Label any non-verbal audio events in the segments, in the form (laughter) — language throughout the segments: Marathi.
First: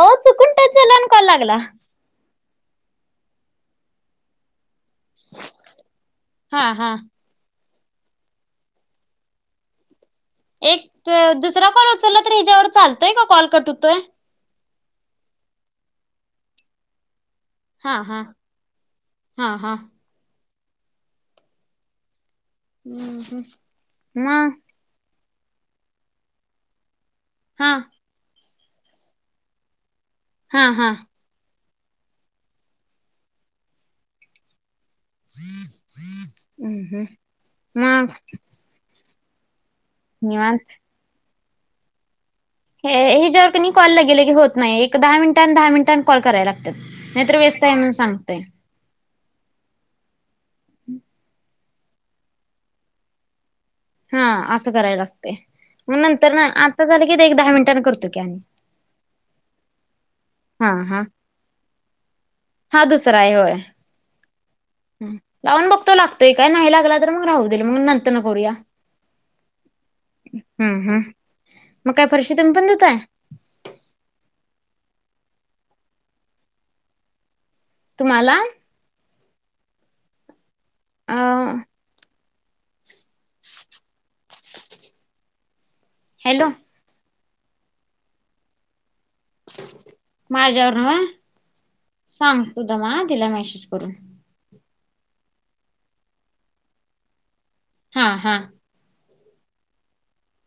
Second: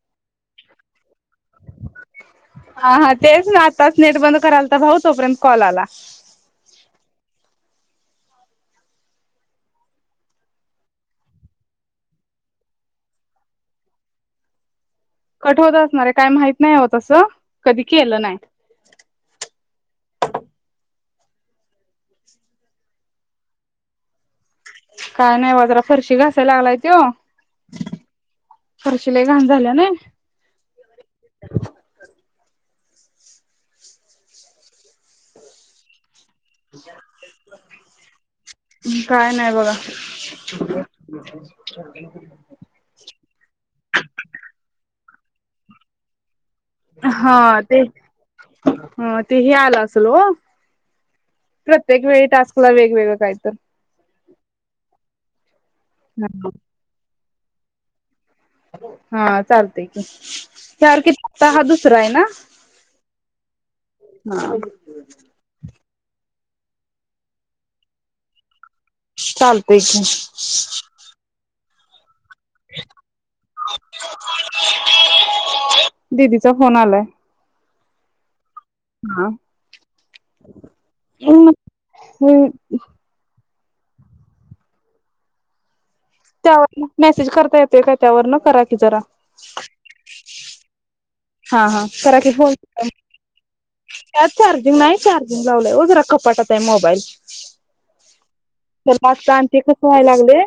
आहो चुकून टच झाल आणि कॉल लागला. हा हा तेच ना आताच नेट बंद कराल त भाऊ तोपर्यंत कॉल आला. हा हा एक दुसरा कॉल उचलला तर ह्याच्यावर चालतोय का कॉल कट होतोय. कठोत असणारे काय माहित नाही आहो तसं. कधी हा हा केलं नाही. हा हा. हम् हम् म. काय नाही ओ जरा फरशी घासायला लागलाय तो. हा फरशि लई घाण झालीया नाही. हा हा. (inaudible) हम् हम् मग. काय नाही बघा. (unintelligible) हेज्यावर कणी कॉल लगे- लगे होत नाही. दहा मिनटान दहा मिनटान कॉल कराला हा ते ह ते हे आलं आसल वो. प्रत्येक वेळी टास्कला वेगवेगळं कायतर. हा असं कराय लागतय. नंतर न आता झाल दहा मिनटान करतो की आणि. हा चालतय की. हा हा चार की फक्त हा दुसरा आहे ना? हा दुसरा आहे होय. हा. ते काय नाही लागला तर मग राहूदेल मग नंतर न करूया. चालतय की. हम्म हम्म मग काय. फरशी तुम्ही पण धुताय? दिदीचा फोन आलाय. तुम्हाला? हां. (unintelligible) अ हम् हॅलो त्या वरण मॅसेज करता येतोय काय त्यावरन? करा की जरा. (inaudible) माझ्या वरण होय? हा. हा करा की फोन. मेसेज करून (unintelligible) नाही चार्जिंग लावलंय जरा वो. कपाटात आहे मोबाईल. हां, हां. आसं आणि ते कस व्हाय लागलय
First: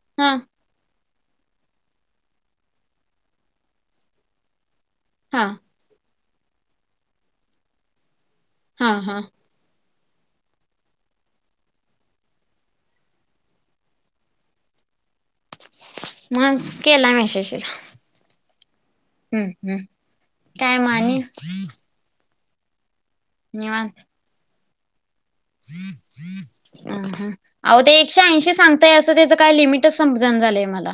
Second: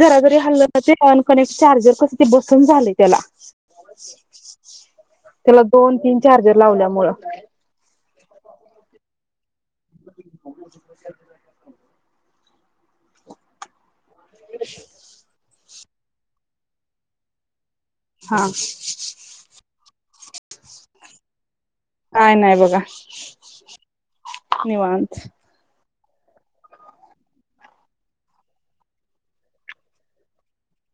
जरा हा जरी हाल्ल ना ते ऑन कनेक्ट चार्जर कस ते बसना झालय तेला. हा त्याला दोन-तीन चार्जर लावल्यामुळ. हां, हां. (inaudible) (inaudible) मगं केला मॅसेज तिला. हा. हम्म हम्म काय म आणि? काय नाही बघा. निवांत. निवाांत. अहो ते एकशे-ऐंशी सांगताय. असं त्याच काय लिमिटच समजणं झालंय मला.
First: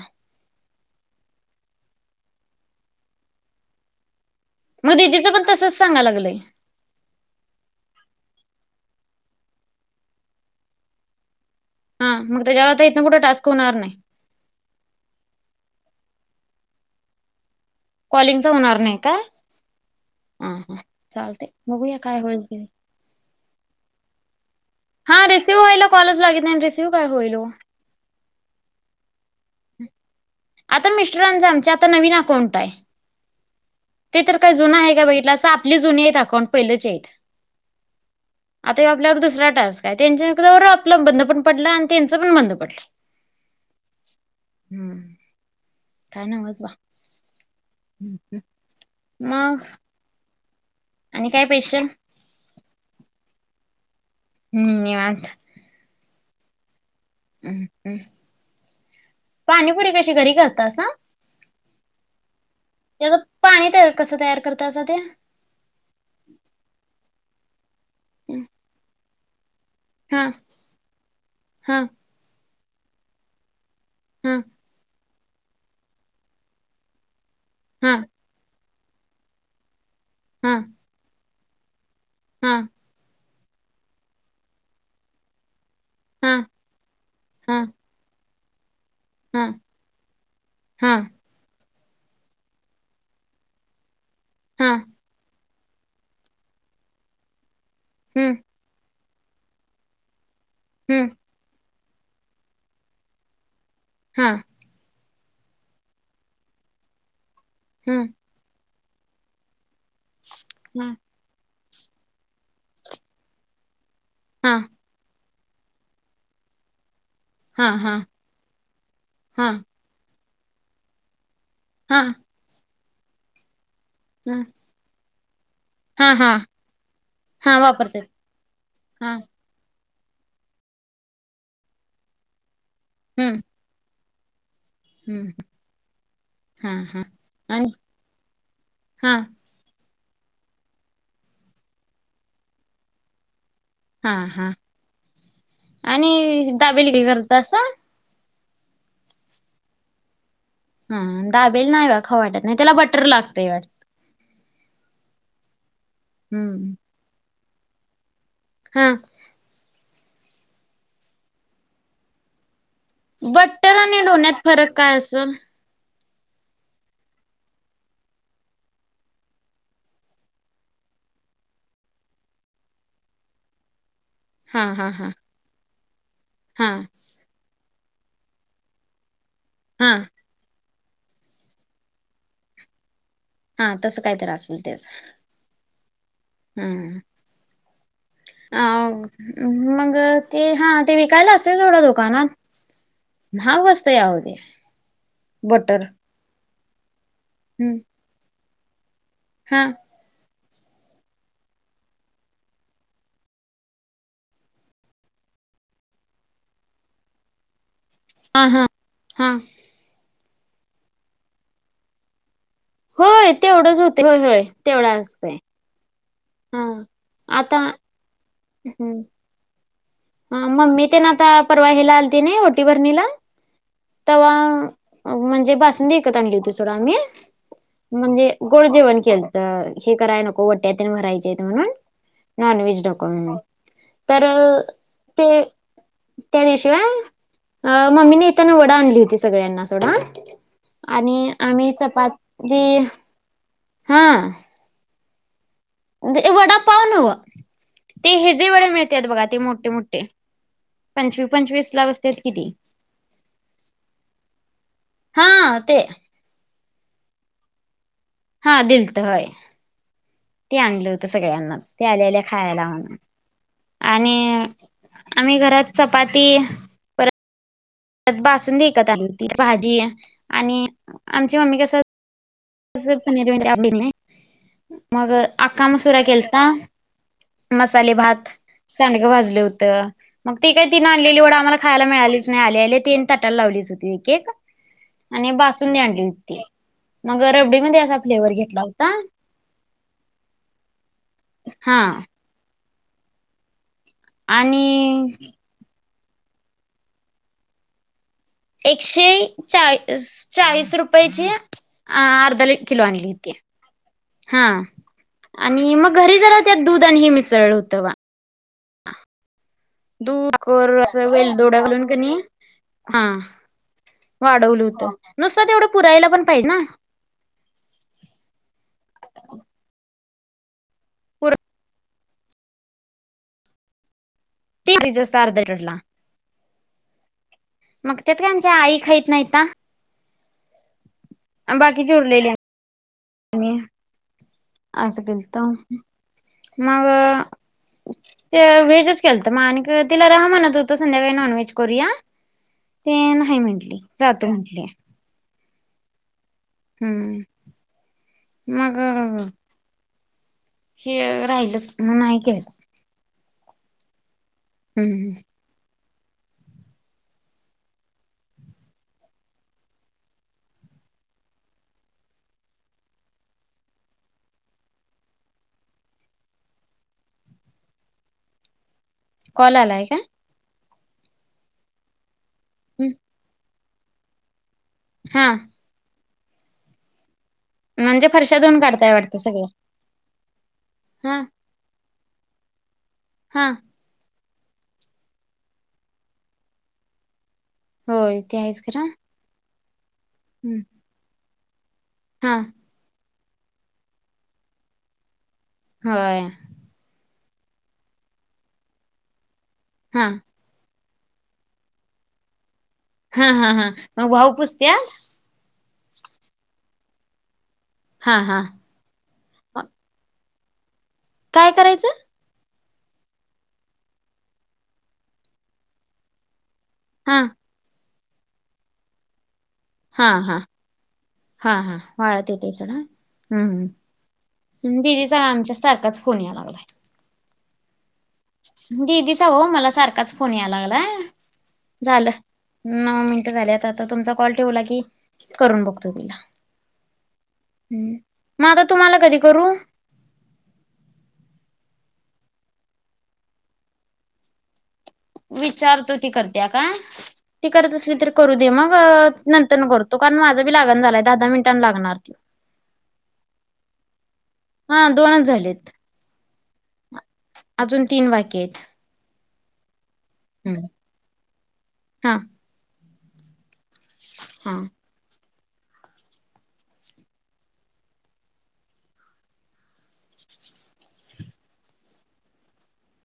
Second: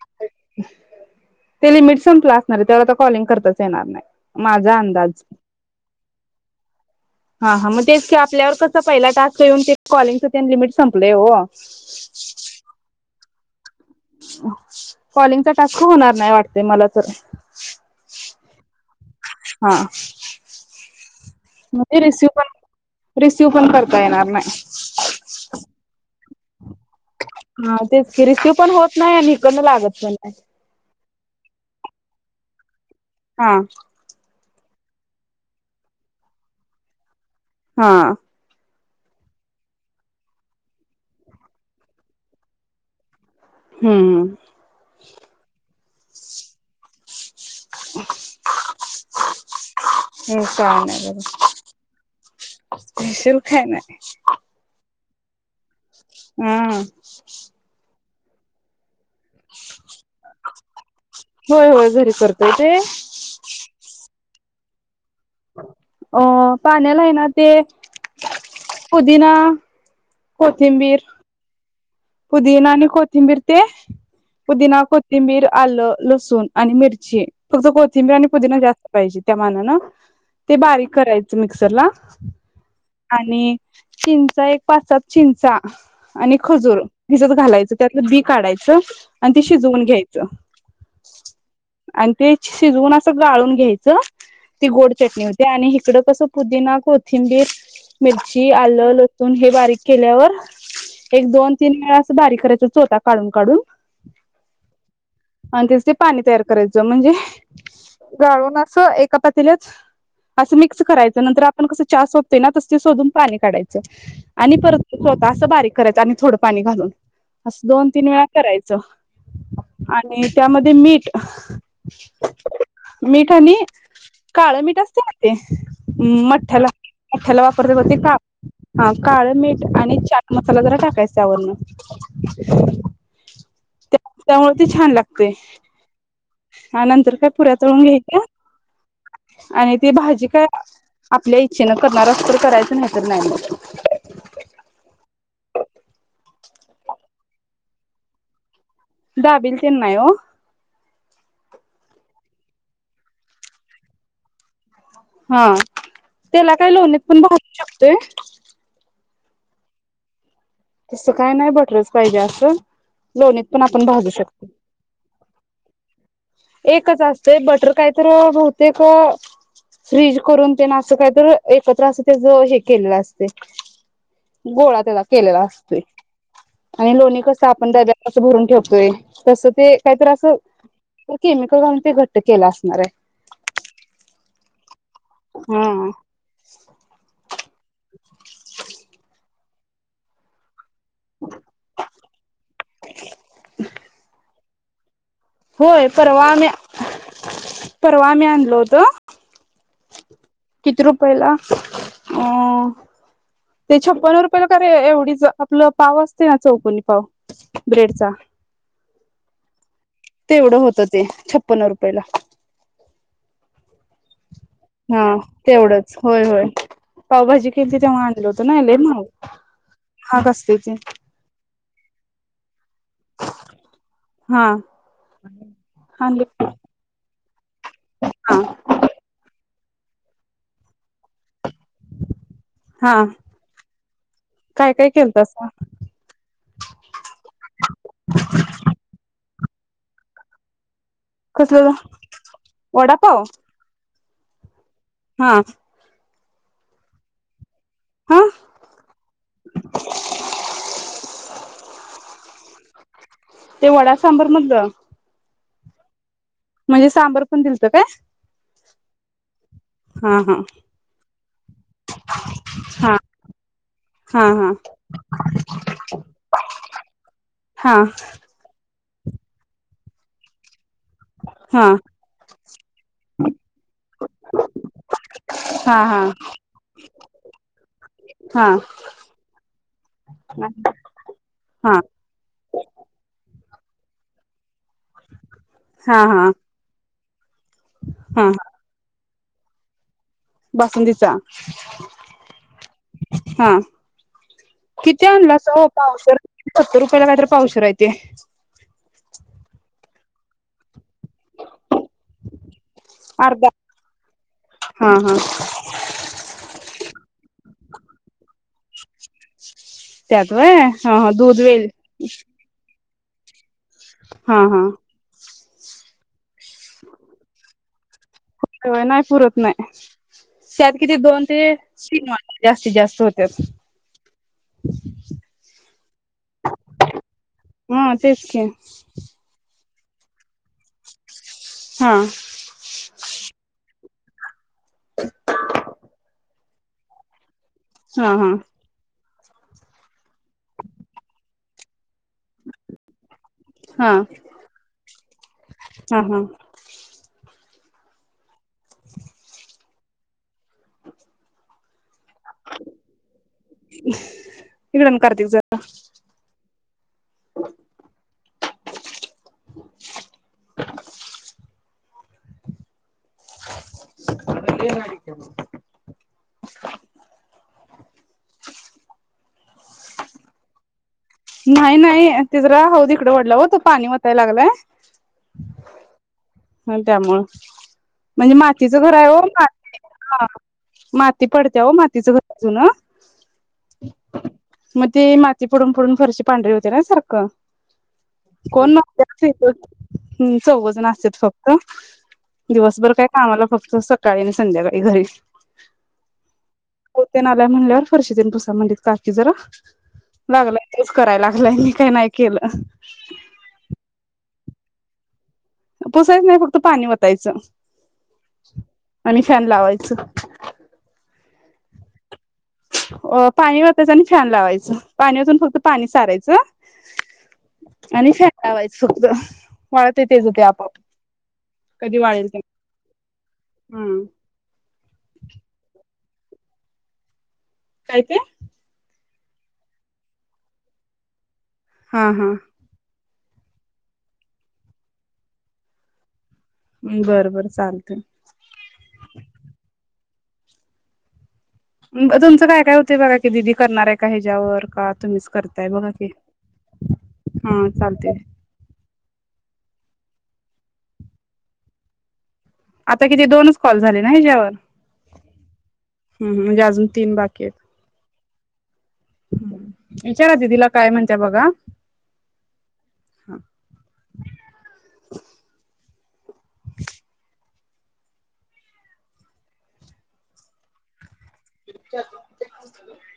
ते लिमिट संपलं असणार आहे. तेव्हा आता कॉलिंग करताच येणार नाही. माझा मग अंदाज दीदीचं पण तसच सांगयला लागलं. लय. हा. हा. मग तेच की आपल्यावर कस पहिला टास्क येऊन ते कॉलिंगच तेन लिमिट संपलंय हो. हा मग त्याच्यावर इतन पुढं टास्क होणार नाही. कॉलिंग कर टख होणार नाही वाटते मला तर कॉलिंगच होणार नाही काय हा हा हा चालतय बघूया म्हणजे काय रिसिव होईल पण ते रिसिव पण करता येणार नाही हा रिसिव व्हयाला कॉलच लागित नाही आणि रिसिव काय होईल वो तेन लागत पण नाही आता मिस्टरांच आमच्या आता नवीन अकाउंट आहे हा ते तर काय जुनं आहे का बघितलाअस आपली जुनी आहेत अकाउंट पहिलेच आहेत हा आता आपल्यावर दुसरा टास्क आहे त्यांचं बंद आपलं पण बंद पडला आणि त्यांच पण बंद पडलं हम्म हमम हम्म काय नवंच बा म हम् काय नाही बघा स्पेशल काय नाही हम्म निवांत हम् हम् हम् पाणीपुरी कशी घरी करतासा होय होय घरी करते त्याच पाणी कस तयार करतासा ते अ पाण्याला आहे ना ते ह (inaudible) पुदिना कोथिंबीर हां पुदीिना आणि कोथिंबीर ते हा पुदिना को तिंबीर आलं लसूण आणि मिरची फक्त हा कोथिंबी आणि पुदीिना जास्त पाहिजे त्या मना ना हा ते बारीक करायचं मिक्सरला. हा आणि चिंचा एक पाच सात चिंचा आणि हा खजुर. त्याच्यात हा घालायचं त्याच बी काढाय च आणि ते हा शिजवून घ्यायचं. हा आणि ते शिजवून असं गाळून घ्यायचं. ती हा गोड चटणी होती. ते आणि इकडं कसं पुदिना, कोथिंबीर हम्म मिरची, आलं, लसूण हे बारीक केल्यावर हम्म एक दोन तीन वेळा असं बारीक करायच चोथा काढून -काढून हा. आणि त्यास ते पाणी तयार करायचं, म्हणजे हम्म गाळून सो एका पतील्यात असं मिक्स हा करायच, नंतर आप पण कसं चहा शोधतंय ना तस ते शोधून पाणी काढायचं. हा आणि परत चोथ असं बारीक करायं आणि थोडं पाणी घालून. असं हा दोन हा तीन वेळा करायचं हा आणि त्यामध्ये मीठ हा. मीठानी काळे मीठ असतय ना. ते. हा हा मठ्ठयाला- मठ्ठयाला हा वापरता बघा ते वापरतात का हा काळ मीठ आणि चाट मसाला जरा टाकायचा. त्यावरण. हम्म. त्यामुळ छान लागतय हम्म हा हा नंतर काय पुऱ्या आणि तळून घ्यायच्या, हा आणि ते भाजी काय आपल्या इच्छेनं करणार अस तर करायचं नाही तर नाही हा हा आणि दाबेली काय करत असं दाबेली ते नाही हो हा दाबेली नाही बा खाऊ वाटत नाही त्याला बटर लागतय वाटत हम्म त्याला काय हम्म लोणी पण शकतोय हा तसं काय नाही बटरच पाहिजे असं लोणीत पण बट्टर आपण आणि भाजू लोण्यात शकतो फरक काय असेल एकच असते बटर काहीतर बहुतेक फ्रीज करून ते ना असं काहीत एकत्र असं त्याच हे केलेलं असते हा गोळा हा त्याचा हा केलेला असतोय हा (inaudible) आणि लोणी कस आपण त्याच्यात कसं भरून ठेवतोय तसं ते हा काहीतर असं केमिकल घालून ते घट्ट केला असणार आहे हा तस कायतर असल आहे हा हम्म आ हो मग ते हा ते विकायला असते थोडं दुकानात महाग बसतया हो ते बटर होय परवा आम्ही हम्म परवा आम्ही आणलो होतो. तर हा किती रुपयला अ ते छप्पन्न रुपयाला का एवढीच आपलं पाव असते ना चौकनी पाव ब्रेडचा हा हा हा तेवढं होतं ते छप्पन्न रुपयेला होय तेवढंच होत होय होय तेवढा हा असतय तेवढंच होय होय पावभाजी केलती तेव्हा. तसं नाही आलेत मउ ह मम्मी तेन आता परवा हेला आलती नाही ओटी भरणीला तव्हा हा म्हणजे बासुंदी विकत आणली होती सोड आम्ही म्हणजे हा गोड जेवण केल तर हे कराय नको वट्या तेन भरायचे आहेत म्हणून नॉन व्हेज हा नको म्हणलं काय काय ते केलतासा त्या दिवशी ना मम्मीने येताना वडा आणली होती सगळ्यांसाठी सोडा आणि आम्ही कसलं चपाती हां हां ते वडा पाव नव्ह ते हा हे जे वडे मिळतात बघा ते मोठे मोठे पंचवी पंचवीस लाव असते ती ते वडा सांबर मधलं हा ते म्हणजे सांबर पण दिलतं काय हा दिलत होय हा ते आणलं होत सगळ्यांनाच ते आलेल्या खायला म्हण हा आणि हा हा आम्ही घरात चपाती हा त बासुंदी विकत आणली होती भाजी आणि आमची मम्मी हा कसं मी म्हणल मला पनीर आवडत नाही मग आका हा हा मसुरा केलाता मसाले भात हा सांडगं भाजले होतं मग हा ती काही तीन आणलेली वड आम्हाला हा खायला मिळालीच नाही. आली ती ताटात लावलीच होती केक आणि बासुंदी हा आणली हा होती मग रबडीमध्ये असा फ्लेवर्हर घेतला होता बसंलीस चा हा हा आणि किती आणलासा ओ पावशेर सत्तर रुपयाला कायत पावशेर आहे ते एकशे चाळीस रुपये चे अर्धा किलो आणली होती अर्धा हा आणि मग घरी जरा त्यात दूध आणि हे मिसळलं होतं त्यात व्हय दूकर अस हा हा वेल दूध दोडा घालून कनाय हा हा हा वाढवलं होत. नुसत तेवढं पुरायला पण पाहिजे ना? होय नाही पुरत नाही. (inaudible) त्यात किती दोन पुर ते तीन वाट्या जास्तीत जास्त होतच ते जास्त अर्ध लीटरला हा मग त्यात तेच काय की आमच्या आई खाहीत नाही ना. बाकीच हा उरलेल्या आणि असं केलतं. मग? हा हा ते व्हेज च केलतं म आणि तिला राहा म्हणत होतं, संध्याकाळी नॉनव्हेज करूया ते नाही म्हंटली हा जातो म्हंटली. हा हा. हम्म मग हे राहिल च. मग नाही केलं. (inaudible) हिकडं आण हम्म कार्तिक जरा (inaudible) (inaudible) कॉल आलाय का? नाही नाही. ति जरा हौद इकडे वडला, हो तो पाणी वताय लागलंय हा. हो त्यामुळ (unintelligible) म्हणजे फरशा धुवून मातीचं काढताय घर आहे वाटतं हो सगळ्या हा माती पडत्या ओ माती तिचं घर जुनं हा. मग ते माती पडून, पडून फरशी पांढरी होते ना सारखं. होय तेे आहेस खर. (unintelligible) हम्म चौवघ जण असे फक्त हा दिवस बर काय! आम्हाला फक्त सकाळी आणि संध्याकाळी घरी - होय होते ना आल्याय म्हणल्यावर फरशीन पुसा म्हणत काकी जरा! हा लागलाय - तेच करायला लागलंय मी काय नाही केलं. हां हां हां मग भाऊ पुस्त त्याल पुसायच नाही फक्त पाणी वत! उठायचं हा हा - आणि फॅन लावायच. काय करायचं. अ पाणी ओतायच आणि फॅन लावायचं पाणी ओतून फक्त पाणी सारायचं - हां आणि फॅन लावायचं फक्तं - हां हां हां हां कधी वाळेल वाळत ते सोडा आ हम्म दिदीच्या आमच्यात सारखाच! कोन यायलागलाय - काय ते - दीदीचा हो मला सारखाच फोन यायला लागला. हा झालं हा नऊ - झाल्यात आता तुमचा कॉल ठेवला की करून बघतो तिला! बरं बरं हम्म चालतंय मग आता तुम्हाला कधी करू! तुमचं -तुमचं काय- काय होत काय बघा की दिदी करणार आहे का ह्याच्यावर का. तुम्हीच करताय बघा विचारतो की ती करत्या का ती हा करत असली तर चालतंय करू दे मग नंतर करतो. तो कारण माझा बी लागण झालाय दहा दहा मिनटांन लागणार ती! आता किती, दोनच कॉल झाले ना, हच्यावर? हा दोनच झालेत हम, म्हणजे अजून- तीन बाकीे हेत. केत- विचारा दिदीला. काय म्हणते बघा. हा (unintelligible) हा. (unintelligible) (unintelligible)